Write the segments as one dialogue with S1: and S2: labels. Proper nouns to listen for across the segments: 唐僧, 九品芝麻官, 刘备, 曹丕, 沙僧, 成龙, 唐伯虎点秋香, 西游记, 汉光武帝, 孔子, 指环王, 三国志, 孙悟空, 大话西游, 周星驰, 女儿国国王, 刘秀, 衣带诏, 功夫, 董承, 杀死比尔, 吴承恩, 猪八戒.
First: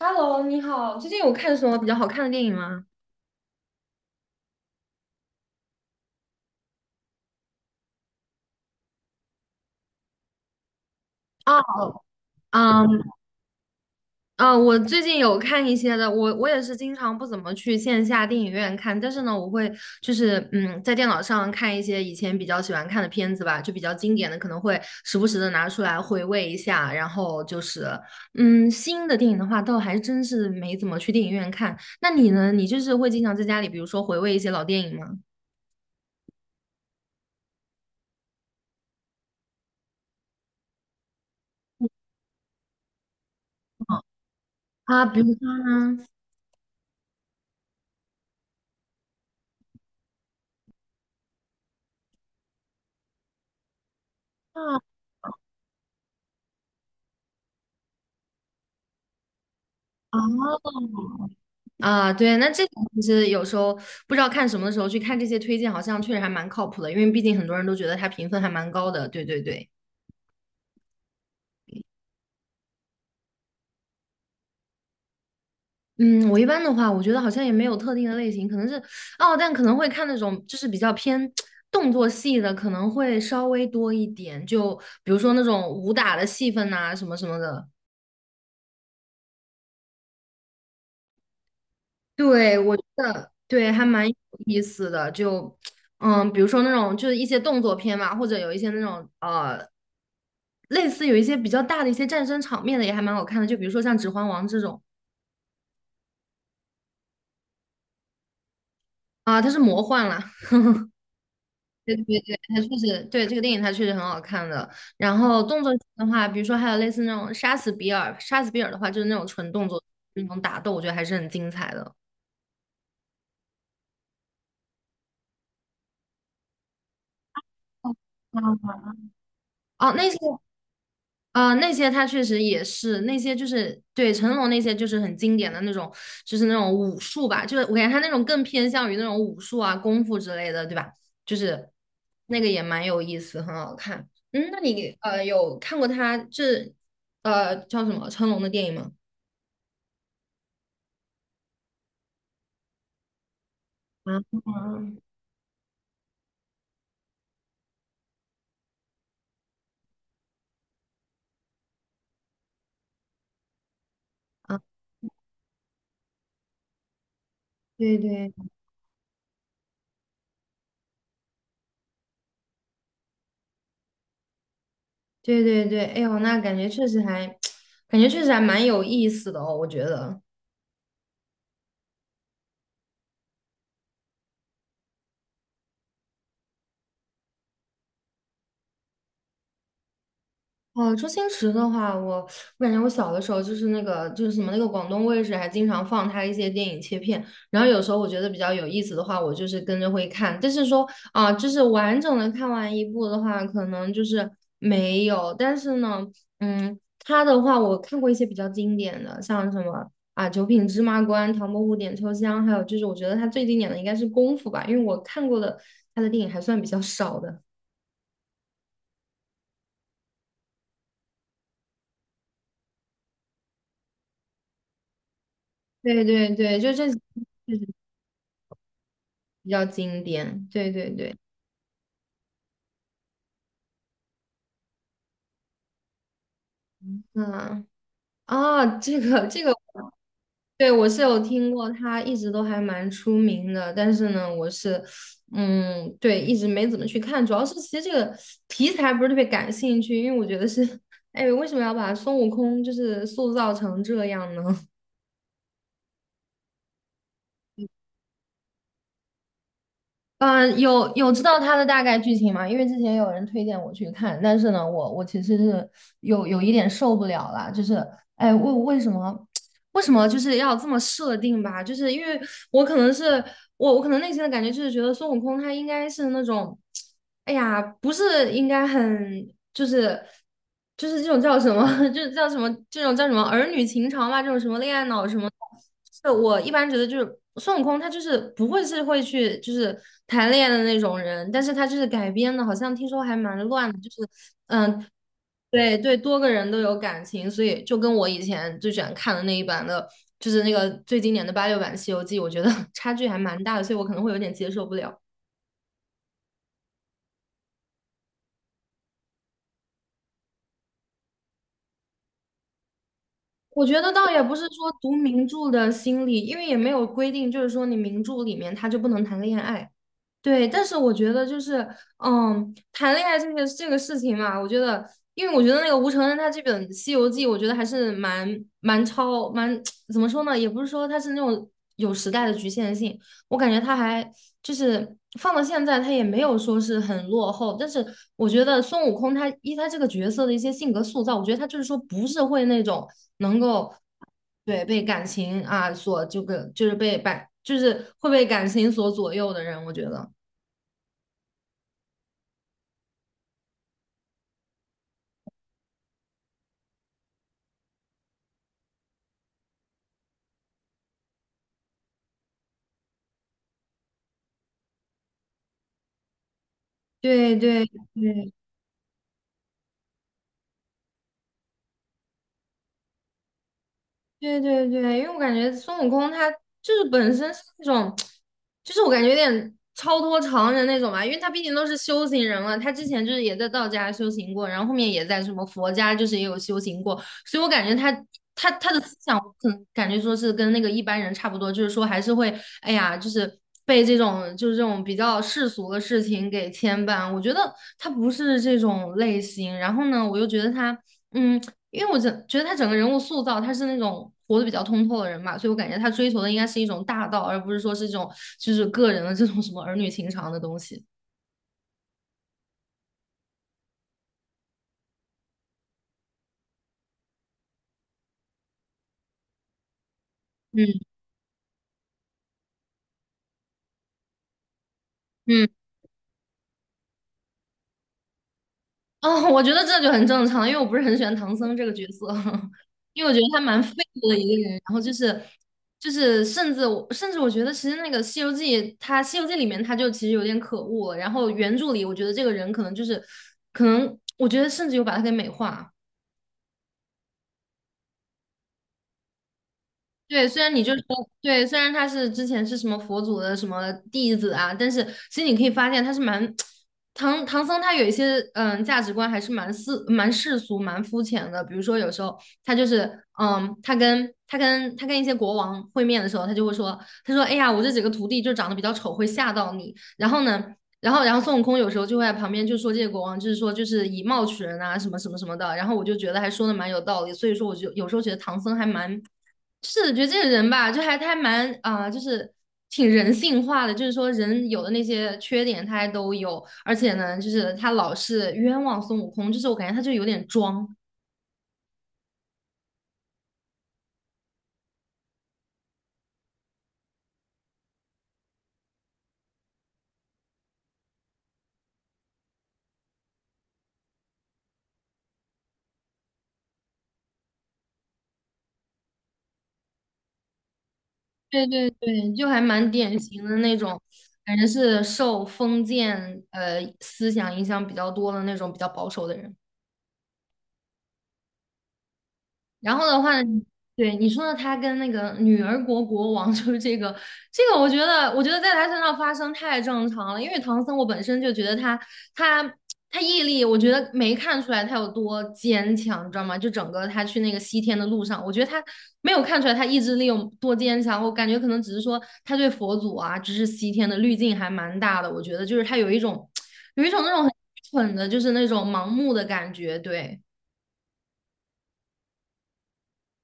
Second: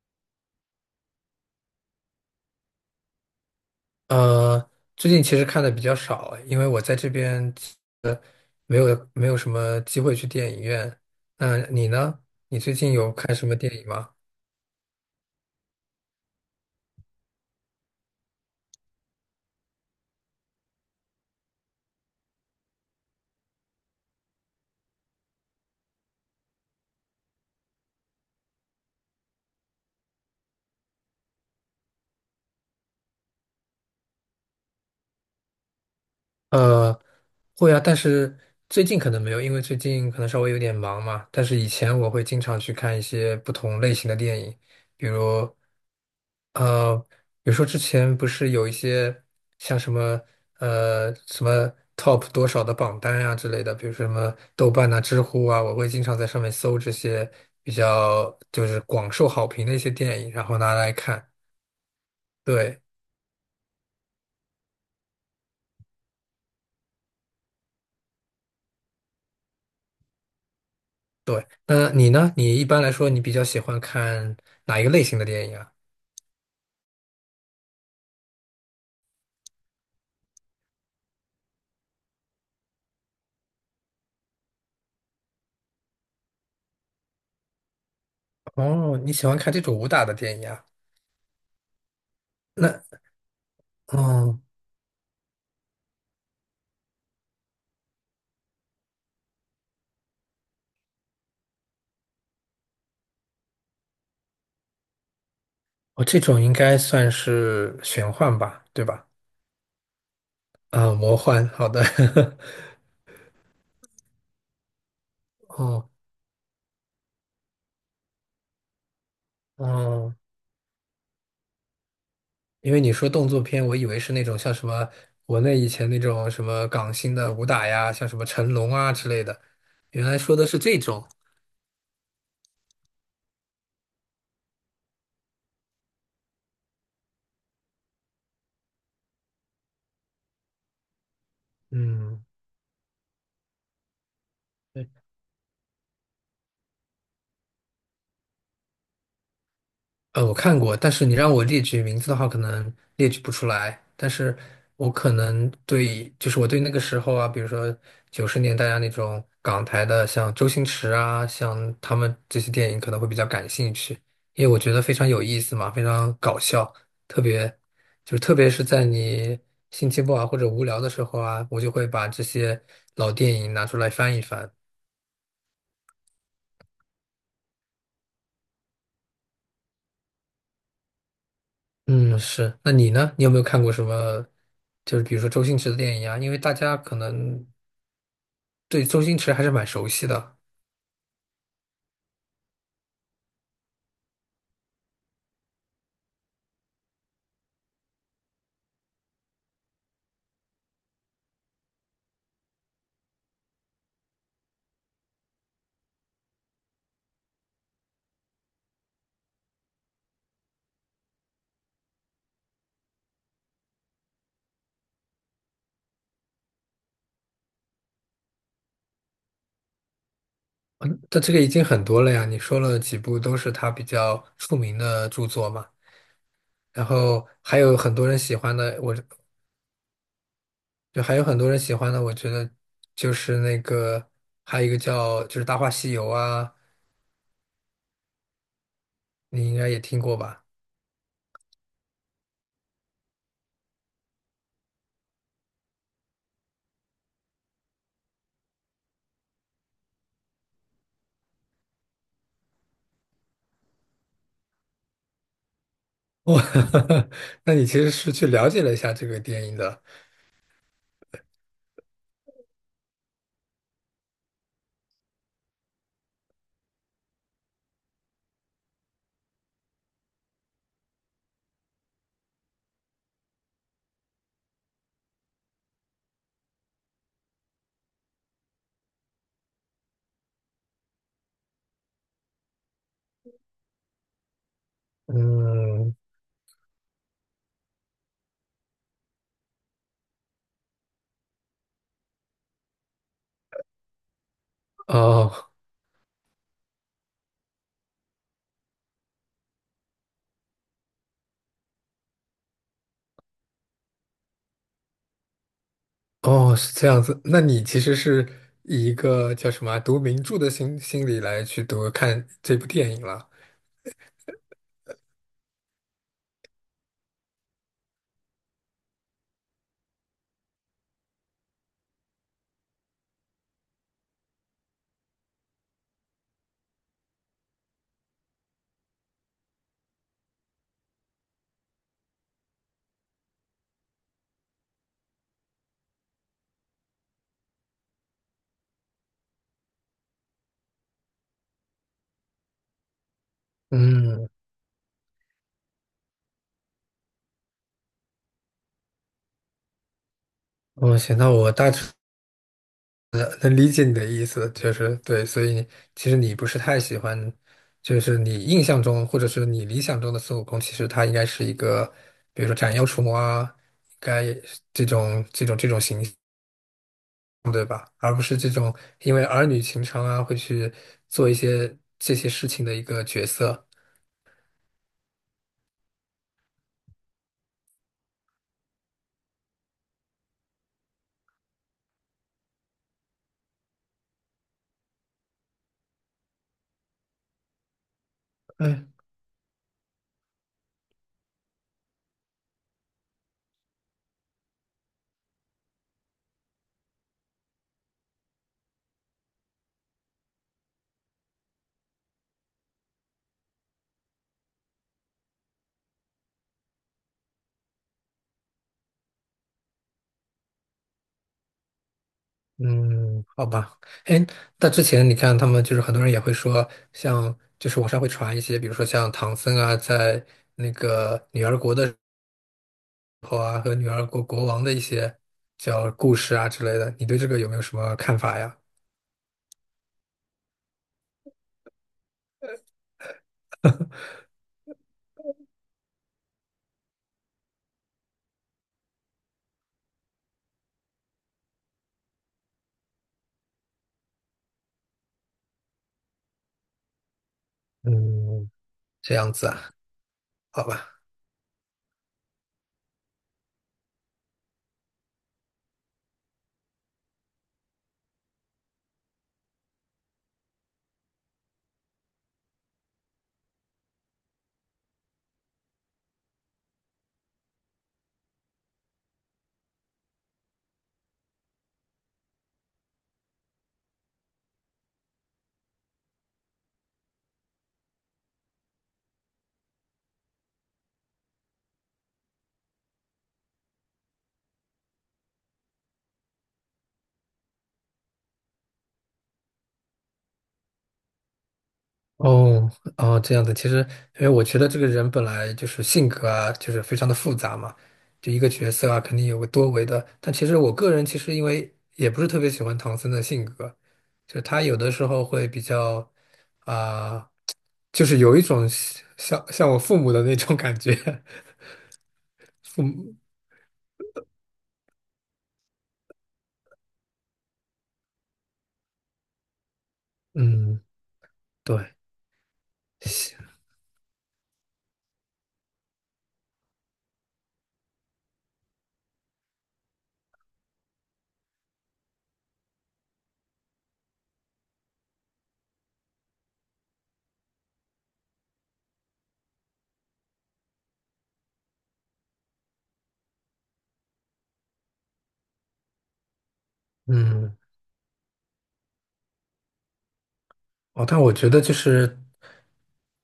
S1: Hello，你好，最近有看什么比较好看的电影吗？
S2: 呃，最近其实看的比较少，因为我在这边没有什么机会去电影院。那
S1: 啊，
S2: 你呢？你最近
S1: 嗯
S2: 有看什么电影吗？
S1: 嗯，我最近有看一些的，我也是经常不怎么去线下电影院看，但是呢，我会就是在电脑上看一些以前比较喜欢看的片子吧，就比较经典的，可能会时不时的拿出来回味一下。然后就是新的电影的话，倒还真是没怎么去电影院看。那你呢？你就是会经常在家里，比如说回味一些老电影吗？
S2: 呃，会啊，但是最近可能没有，因为最近可能稍微有点忙嘛。但是以前我会经常去看一些不同类型的电影，
S1: 啊，
S2: 比
S1: 比如
S2: 如，
S1: 说呢？
S2: 呃，比如说之前不是有一些像什么呃什么 top 多少的榜单啊之类的，比如说什么豆
S1: 啊
S2: 瓣啊、知乎啊，我会经常在上面搜这些比较就是广受好评的一些电影，然
S1: 啊！
S2: 后拿来看。
S1: 啊，对，那这个
S2: 对。
S1: 其实有时候不知道看什么的时候去看这些推荐，好像确实还蛮靠谱的，因为毕竟很多人都觉得它评分还蛮高的。对对对，
S2: 对，那你呢？你一般来说，你比较喜欢看哪一个类型的电影啊？
S1: 嗯，我一般的话，我觉得好像也没有特定的类型，可能是哦，但可能会看那种就是比较偏动作戏的，可能会稍微多一点，就比如说那种武打的戏份呐、什么什么的。
S2: 哦，你喜欢看这种武打的电影啊？
S1: 对，
S2: 那，
S1: 我觉得对还蛮有
S2: 哦，
S1: 意思的，就比如说那种就是一些动作片嘛，或者有一些那种类似有一些比较大的一些战争场面的也还蛮好看的，就比如说像《指环王》这种
S2: 我这种应该算是玄幻吧，对吧？
S1: 啊，它是魔幻啦，
S2: 啊，魔幻，好的。
S1: 对对对，它确实对这个电影它确实很好看的。然后动作片
S2: 哦，
S1: 的话，比如说还有类似那种《杀死比尔》，《杀死比尔》的话就是那种纯动作
S2: 哦，
S1: 那种打斗，我觉得还是很精彩的。
S2: 因为你说动作片，我以为是那种像什么国内以前那种什么港星的武打呀，像什么成龙
S1: 啊
S2: 啊之类的，
S1: 哦、啊
S2: 原
S1: 那些。
S2: 来说的是这种。
S1: 啊，那些他确实也是那些，就是对成龙那些就是很经典的那种，就是那种武术吧，就是我感觉他那种更偏向于那种武术啊、功夫之类的，对吧？就是
S2: 嗯。
S1: 那个也蛮有意思，很好看。嗯，那你
S2: 对。
S1: 有看过他这叫什么成龙的电影吗？
S2: 我看过，但是你让我列举名字的话，可能列举不出来。但
S1: 啊
S2: 是我可能对，就是我对那个时候啊，比如说九十年代啊那种港台的，像周星驰啊，像他们这些电影可能会比较感兴趣，因为我
S1: 啊，
S2: 觉得非常有意思嘛，非常搞笑，特别
S1: 对
S2: 就是
S1: 对
S2: 特别是在你心情不好或者无聊的时候啊，我就会把这些老电影拿出来翻一翻。
S1: 对对对，哎呦，那感觉确实还 感觉确实还蛮有意思的哦，我觉得。
S2: 嗯，是。那你呢？你有没有看过什么，就是比如说周星驰的电影啊？因为大家可能对周星驰还是蛮熟悉的。
S1: 哦，周星驰的话，我感觉我小的时候就是那个就是什么那个广东卫视还经常放他一些电影切片，然后有时候我觉得比较有意思的话，我就是跟着会看，但是说啊、就是完整的看完一部的话，可能就是没有，但是呢，他的话我看过一些比较经典的，像什么啊《九品芝麻官》《唐伯虎点秋香》，还有就是我觉得他最经典的应该是《功夫》吧，因为我看过的他的电影还算比较少的。
S2: 嗯，但这个已经很多了呀。你说了几部都是他比较出名的著作嘛。
S1: 对对对，就这。
S2: 然后还有很多人喜欢的，我
S1: 比较经典。对对
S2: 就还
S1: 对，
S2: 有很多人喜欢的，我觉得就是那个还有一个叫就是《大话西游》啊，
S1: 嗯啊，这个这
S2: 你
S1: 个，
S2: 应该也听过吧？
S1: 对我是有听过，他一直都还蛮出名的，但是呢，我是对，一直没怎么去看，主要是其实这个题材不是特别感兴趣，因为我觉得是，哎，为什么要把孙悟空就是塑造成这样呢？
S2: 哇，那你其实是去了解了一下这个电影的。
S1: 嗯，有知道他的大概剧情吗？因为之前有人推荐我去看，但是呢，我其实是有一点受不了了，就是哎，为什么？为什么就是要这么设定吧？就是因为我可能是我可能内心的感觉就是觉得孙悟空他应该是那种，哎呀，不是应该很就是这种叫什么，就是叫什么这种叫什么儿女情长嘛，这种什么恋爱脑什么的。
S2: 嗯，
S1: 是我一般觉得就是孙悟空他就是不会是会去就是谈恋爱的那种人，但是他就是改编的，好像听说还蛮乱的，就是嗯。
S2: 哦，
S1: 对对，多个人都有感情，所以就跟我以前最喜欢看的那一版的，就是那个最经典的86版《西游记》，我觉得 差距还蛮大的，所以我可能会有点接受不了。
S2: 哦，是这样子。那你其实是以一个叫什么啊读名著的心理来去读看这部电影了。
S1: 我觉得倒也不是说读名著的心理，因为也没有规定，就是说你名著里面他就不能谈恋爱。对，但是我觉得就是，谈恋爱这个事情嘛，我觉得，因为我觉得那个吴承恩他这本《西游记》，我觉得还是蛮 怎么说呢，也不是说他是那种有时代的局限性，我感觉他还就是放到现在，他也没有说是很落后。但是我觉得孙悟空他依他这个角色的一些性格塑造，我觉得他就是说不是会那种能够
S2: 嗯，
S1: 对被感情啊所这个就是被感就是会被感情所左右的人，我觉得。
S2: 哦，行，那我大致能理解你的意思，就是对，所以其实你不是太喜欢，就是你印象中或者是你理想中的孙悟空，其实他应该是一个，比如说斩妖除魔啊，应该这种这种形象，
S1: 对对
S2: 而不
S1: 对
S2: 是这种因为儿女情长啊会去做一些这些事情的一个角色。
S1: 对对对，因为我感觉孙悟空他就是本身是那种，就是我感觉有点超脱常人那种吧，因为他毕竟都是修行人了，他之前就是也在道家修行过，然后后面也在什么佛家就是也有修行过，所以我感觉他他的
S2: 嗯。
S1: 思想，我可能感觉说是跟那个一般人差不多，就是说还是会，哎呀，就是被这种就是这种比较世俗的事情给牵绊，我觉得他不是这种类型，然后呢，我又觉得他。嗯，因为我整觉得他整个人物塑造，他是那种活得比较通透的人嘛，所以我感觉他追求的应该是一种大道，而不是说是这种就是个人的这种什么儿女情长的东西。
S2: 嗯，好吧，哎，那之前你看他们就是很多人也会说，像就是网上会传一些，比如说像唐僧啊，在那
S1: 嗯
S2: 个女儿国的时候啊，和女儿国国王的一些
S1: 嗯，
S2: 叫故事啊之类的，你对这个有没有什么看法呀？
S1: 哦，我觉得这就很正常，因为我不是很喜欢唐僧这个角色，因为我觉得他蛮废物的一个人，然后就是甚至我觉得其实那个《西游记》《西游记》里面他就其实有点可恶了，然后原著里我觉得这个人可能我觉得甚至有把他给美化。
S2: 嗯，这样子啊，
S1: 对，虽然
S2: 好
S1: 你就说
S2: 吧。
S1: 对，虽然他是之前是什么佛祖的什么弟子啊，但是其实你可以发现他是蛮 唐僧，他有一些价值观还是蛮世俗蛮肤浅的。比如说有时候他就是他跟一些国王会面的时候，他就会说，他说哎呀，我这几个徒弟就长得比较丑，会吓到你。然后呢，然后孙悟空有时候就会在旁边就说这些国王就是说就是以貌取人啊，什么什么什么的。然后我就觉得还说的蛮有道理，所以说我就有时候觉得唐僧还蛮。是的，觉得这个人吧，就还他还蛮啊、就是挺人性化的，就是说人有的那些缺点他还都有，而且呢，就是他老是冤枉孙悟空，就是我感觉他就有点装，
S2: 哦哦，这样子，其实因为我觉得这个人本来就是性格啊，就是非常的复杂嘛，就一个角色啊，肯定有个多维的。但其实我个人其实因为也不是特别喜欢唐僧的性格，就是他有的时候会比较啊、就是有一种像我父母的那种感觉。
S1: 对对对，就还蛮
S2: 父
S1: 典
S2: 母，
S1: 型的那种，感觉是受封建思想影响比较多的那种比较保守的人。
S2: 嗯，对，
S1: 然后的话呢，对你说的，他跟那个女儿国国王 就是这个，这个我觉得，我觉得在他身上发生太正常了。因为唐僧，我本身就觉得他他毅力，我觉得没看出来他有多坚强，你知道吗？就整个他去那个西天的路上，我觉得他没有看出来他意志力有多坚强。我感觉可能只是说他对佛祖啊，就是西天的滤镜还蛮大的。我觉得就是他有一种那种很
S2: 嗯。
S1: 蠢的，就是那种盲目的感觉，对，
S2: 哦，但我觉得就是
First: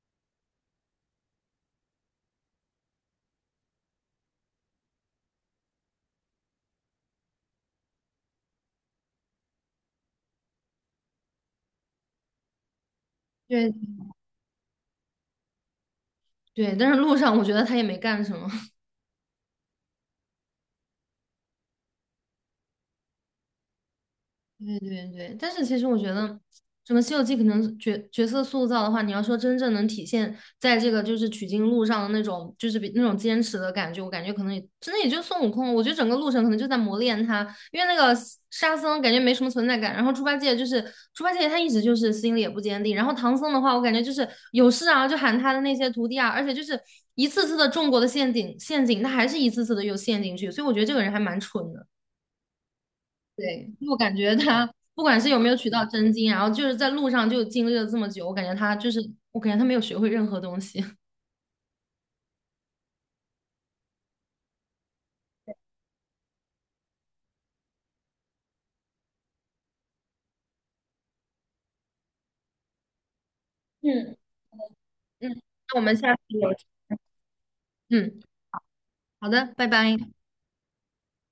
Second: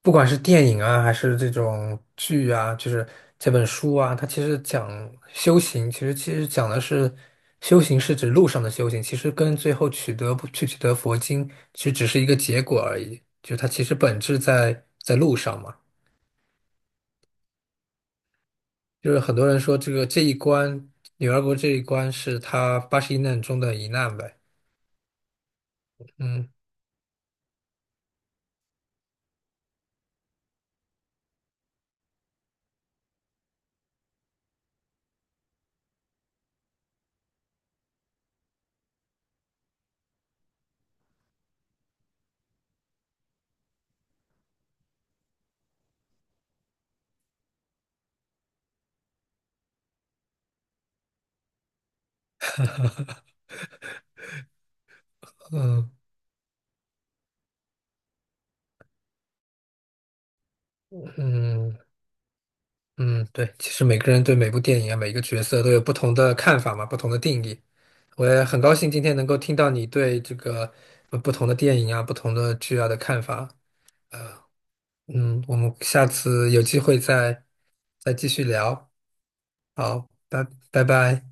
S2: 不管是电影啊，还是这种剧啊，就是这本书啊，它其实讲修行，其实讲的是修行是指路上的修行，其实跟最后取得不去取得佛经，其实只是一个结果而已，就是它
S1: 对。
S2: 其实本质在路上嘛。
S1: 对，但是路上我觉得他也没干什么。
S2: 就是很多人说这个这一关，女儿国这一关是他81难中的一难呗。
S1: 对对对，但是其实我觉得
S2: 嗯
S1: 整个《西游记》可能角色塑造的话，你要说真正能体现在这个就是取经路上的那种，就是比那种坚持的感觉，我感觉可能也真的也就孙悟空。我觉得整个路程可能就在磨练他，因为那个沙僧感觉没什么存在感，然后猪八戒就是猪八戒他一直就是心里也不坚定，然后唐僧的话，我感觉就是有事啊就喊他的那些徒弟啊，而且就是一次次的中过的陷阱，他还是一次次的又陷进去，所以我觉得这个人还蛮蠢的。对，我感觉他不管是有没有取到
S2: 嗯
S1: 真经，然后就是在路上就经历了这么久，我感觉他就是，我感觉他没有学会任何东西。
S2: 嗯，嗯，对，其实每个人对每部电影啊，每个角色都有不同的看法嘛，不同的定义。我也很高兴今天能够听到你对这个不同的电影啊、不同的剧啊的看法。
S1: 嗯嗯，
S2: 嗯，我们
S1: 那我们
S2: 下
S1: 下次有，
S2: 次有机会再
S1: 嗯，
S2: 继续聊。
S1: 好的，拜拜。
S2: 好，拜拜。